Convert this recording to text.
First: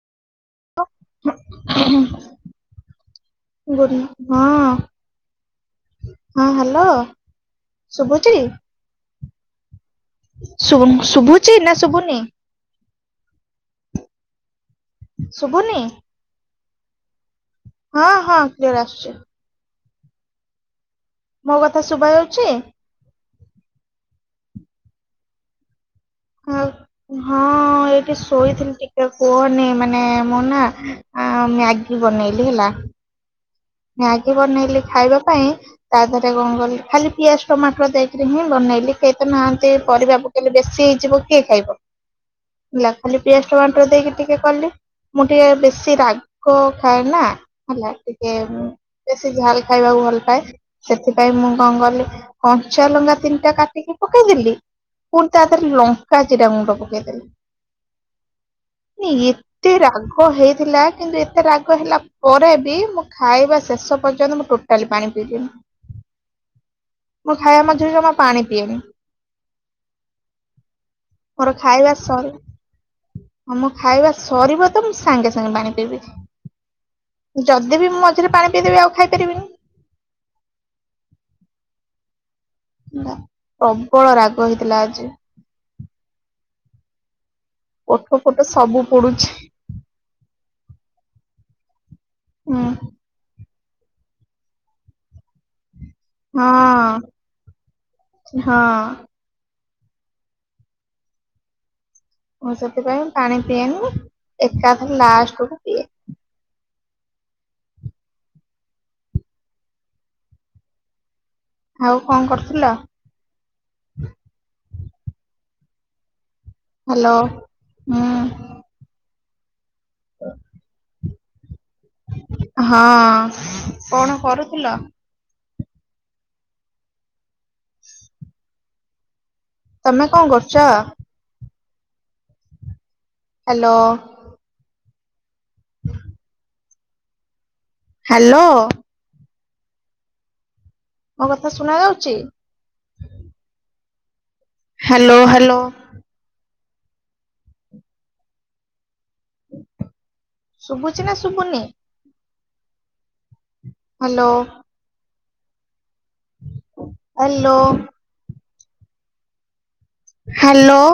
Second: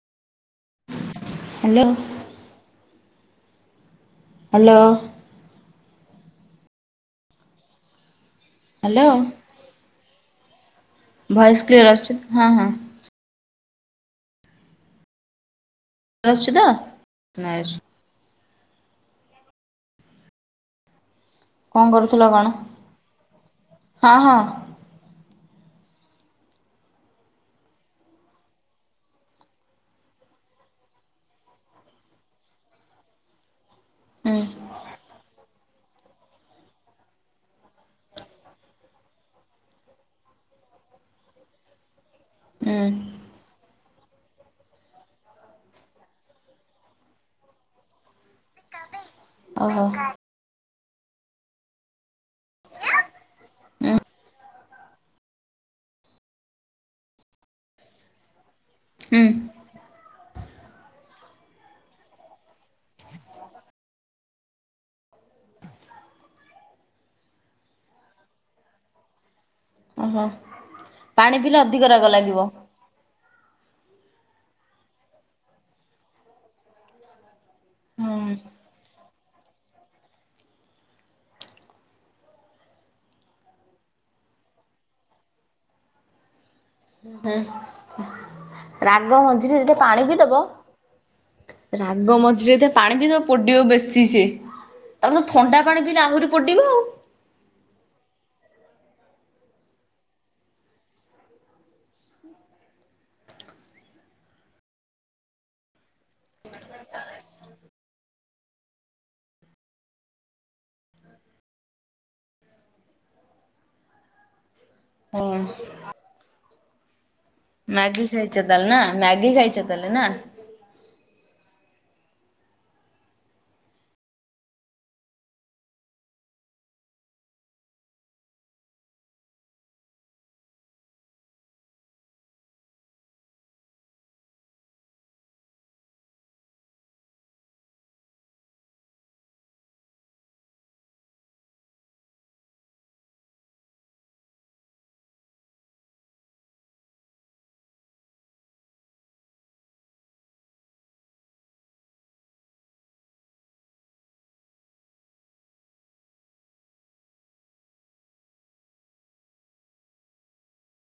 Hello. ଗ ହଁ। Hello. ହଁ ହ୍ୟାଲୋ ଶୁଭୁଚି? ହ୍ୟାଲୋ। ଶୁଭ -ଶୁଭୁଛି ଭଏସ୍ ନା କ୍ଲିୟର ଆସୁଛି ଶୁଭୁନି? ହଁ ହଁ। ଶୁଭୁନି? ଆସୁଚି ତ? ହଁ ହଁ କ୍ଲିଅର ଆସୁଛି। ମୋ କଥା କଣ ଶୁଭା କରୁଥିଲ ଯାଉଛି କଣ, ହଁ ହଁ। ହଁ ଏଇଠି ଶୋଇଥିଲି ଟିକେ କୁହନି ମାନେ ମୁଁ ନା ମ୍ୟାଗି ବନେଇଲି ହେଲା। ମ୍ୟାଗି ହୁଁ ବନେଇଲେ ଖାଇବା ପାଇଁ, ତା ଦେହରେ କଣ କଲି ଖାଲି ପିଆଜ ଟମାଟର ଦେଇକିରି ହିଁ ବନେଇଲି, କେ ହିତ ନାହାନ୍ତି ପରିବା ପକେଇଲେ ବେଶୀ ହେଇଯିବ କିଏ ଖାଇବ, ହୁଁ ହେଲା ଖାଲି ପିଆଜ ଟମାଟର ଦେଇକି ଟିକେ କଲି। ମୁଁ ଟିକେ ବେଶୀ ରାଗ ଖାଏ ନା ହେଲା, ଟିକେ ବେଶୀ ଝାଲ ଓହୋ ଖାଇବାକୁ ଭଲ ପାଏ, ସେଥିପାଇଁ ମୁଁ କଣ କଲି କଞ୍ଚା ଲଙ୍କା ତିନିଟା ହୁଁ କାଟିକି ପକେଇଦଲି, ପୁଣି ତା ତାର ଲଙ୍କା ଜିରା ଗୁଣ୍ଡ ପକେଇଦେଲି। ହୁଁ ମାନେ ଏତେ ରାଗ ହେଇଥିଲା, କିନ୍ତୁ ଏତେ ରାଗ ହେଲା ପରେ ବି ମୁଁ ଖାଇବା ଶେଷ ପର୍ଯ୍ୟନ୍ତ ମୁଁ ଟୋଟାଲି ପାଣି ପିଇଲିନି। ମୁଁ ଖାଇବା ମଝିରେ ଜମା ପାଣି ପିଏନି। ଓହୋ ପାଣି ପିଇଲେ ଅଧିକ ରାଗ ଲାଗିବ। ହଁ ମୋ ଖାଇବା ସରିବ ତ ମୁଁ ସାଙ୍ଗେ ସାଙ୍ଗେ ପାଣି ପିଇବି। ଯଦି ଯଦିବି ମୁଁ ମଝିରେ ହୁଁ ପାଣି ପଇ ଦେବି ଆଉ ଖାଇପାରିବିନି। ପ୍ରବଳ ରାଗ ହେଇଥିଲା ଆଜି। ହୁଁ ଓଠ ଫୋଠ ସବୁ ରାଗ ପୋଡୁଛି ମଝିରେ ଯଦି ପାଣି ପିଇ ଦବ ରାଗ ମଝିରେ ହୁଁ ଯଦି ପାଣି ପିଦେବ ପୋଡିବ ବେଶୀ। ଚି ସିଏ, ତାପରେ ଥଣ୍ଡା ପାଣି ପିଇଲେ ଆହୁରି ପୋଡିବ ଆଉ ହଁ। ହଁ। ମୁଁ ସେଥିପାଇଁ ପାଣି ପିଏନି। ଏକାଥରେ ଲାଷ୍ଟକୁ ପିଏ। ଆଉ କଣ କରୁଥିଲ? ହଁ ହ୍ୟାଲୋ। ମ୍ୟାଗି ହୁଁ ଖାଇଛ ତାହେଲେ ନା। ମ୍ୟାଗି ଖାଇଛ ତାହେଲେ ନା? ଁ ହଁ। କଣ କରୁଥିଲ? ତମେ କଣ କରୁଛ? ହ୍ୟାଲୋ ହ୍ୟାଲୋ ମୋ କଥା ଶୁଣା ଯାଉଛି? ହ୍ୟାଲୋ। ହ୍ୟାଲୋ। ଶୁଭୁଛି ନା ଶୁଭୁନି? ହ୍ୟାଲୋ। ହାଲୋ। ହାଲୋ।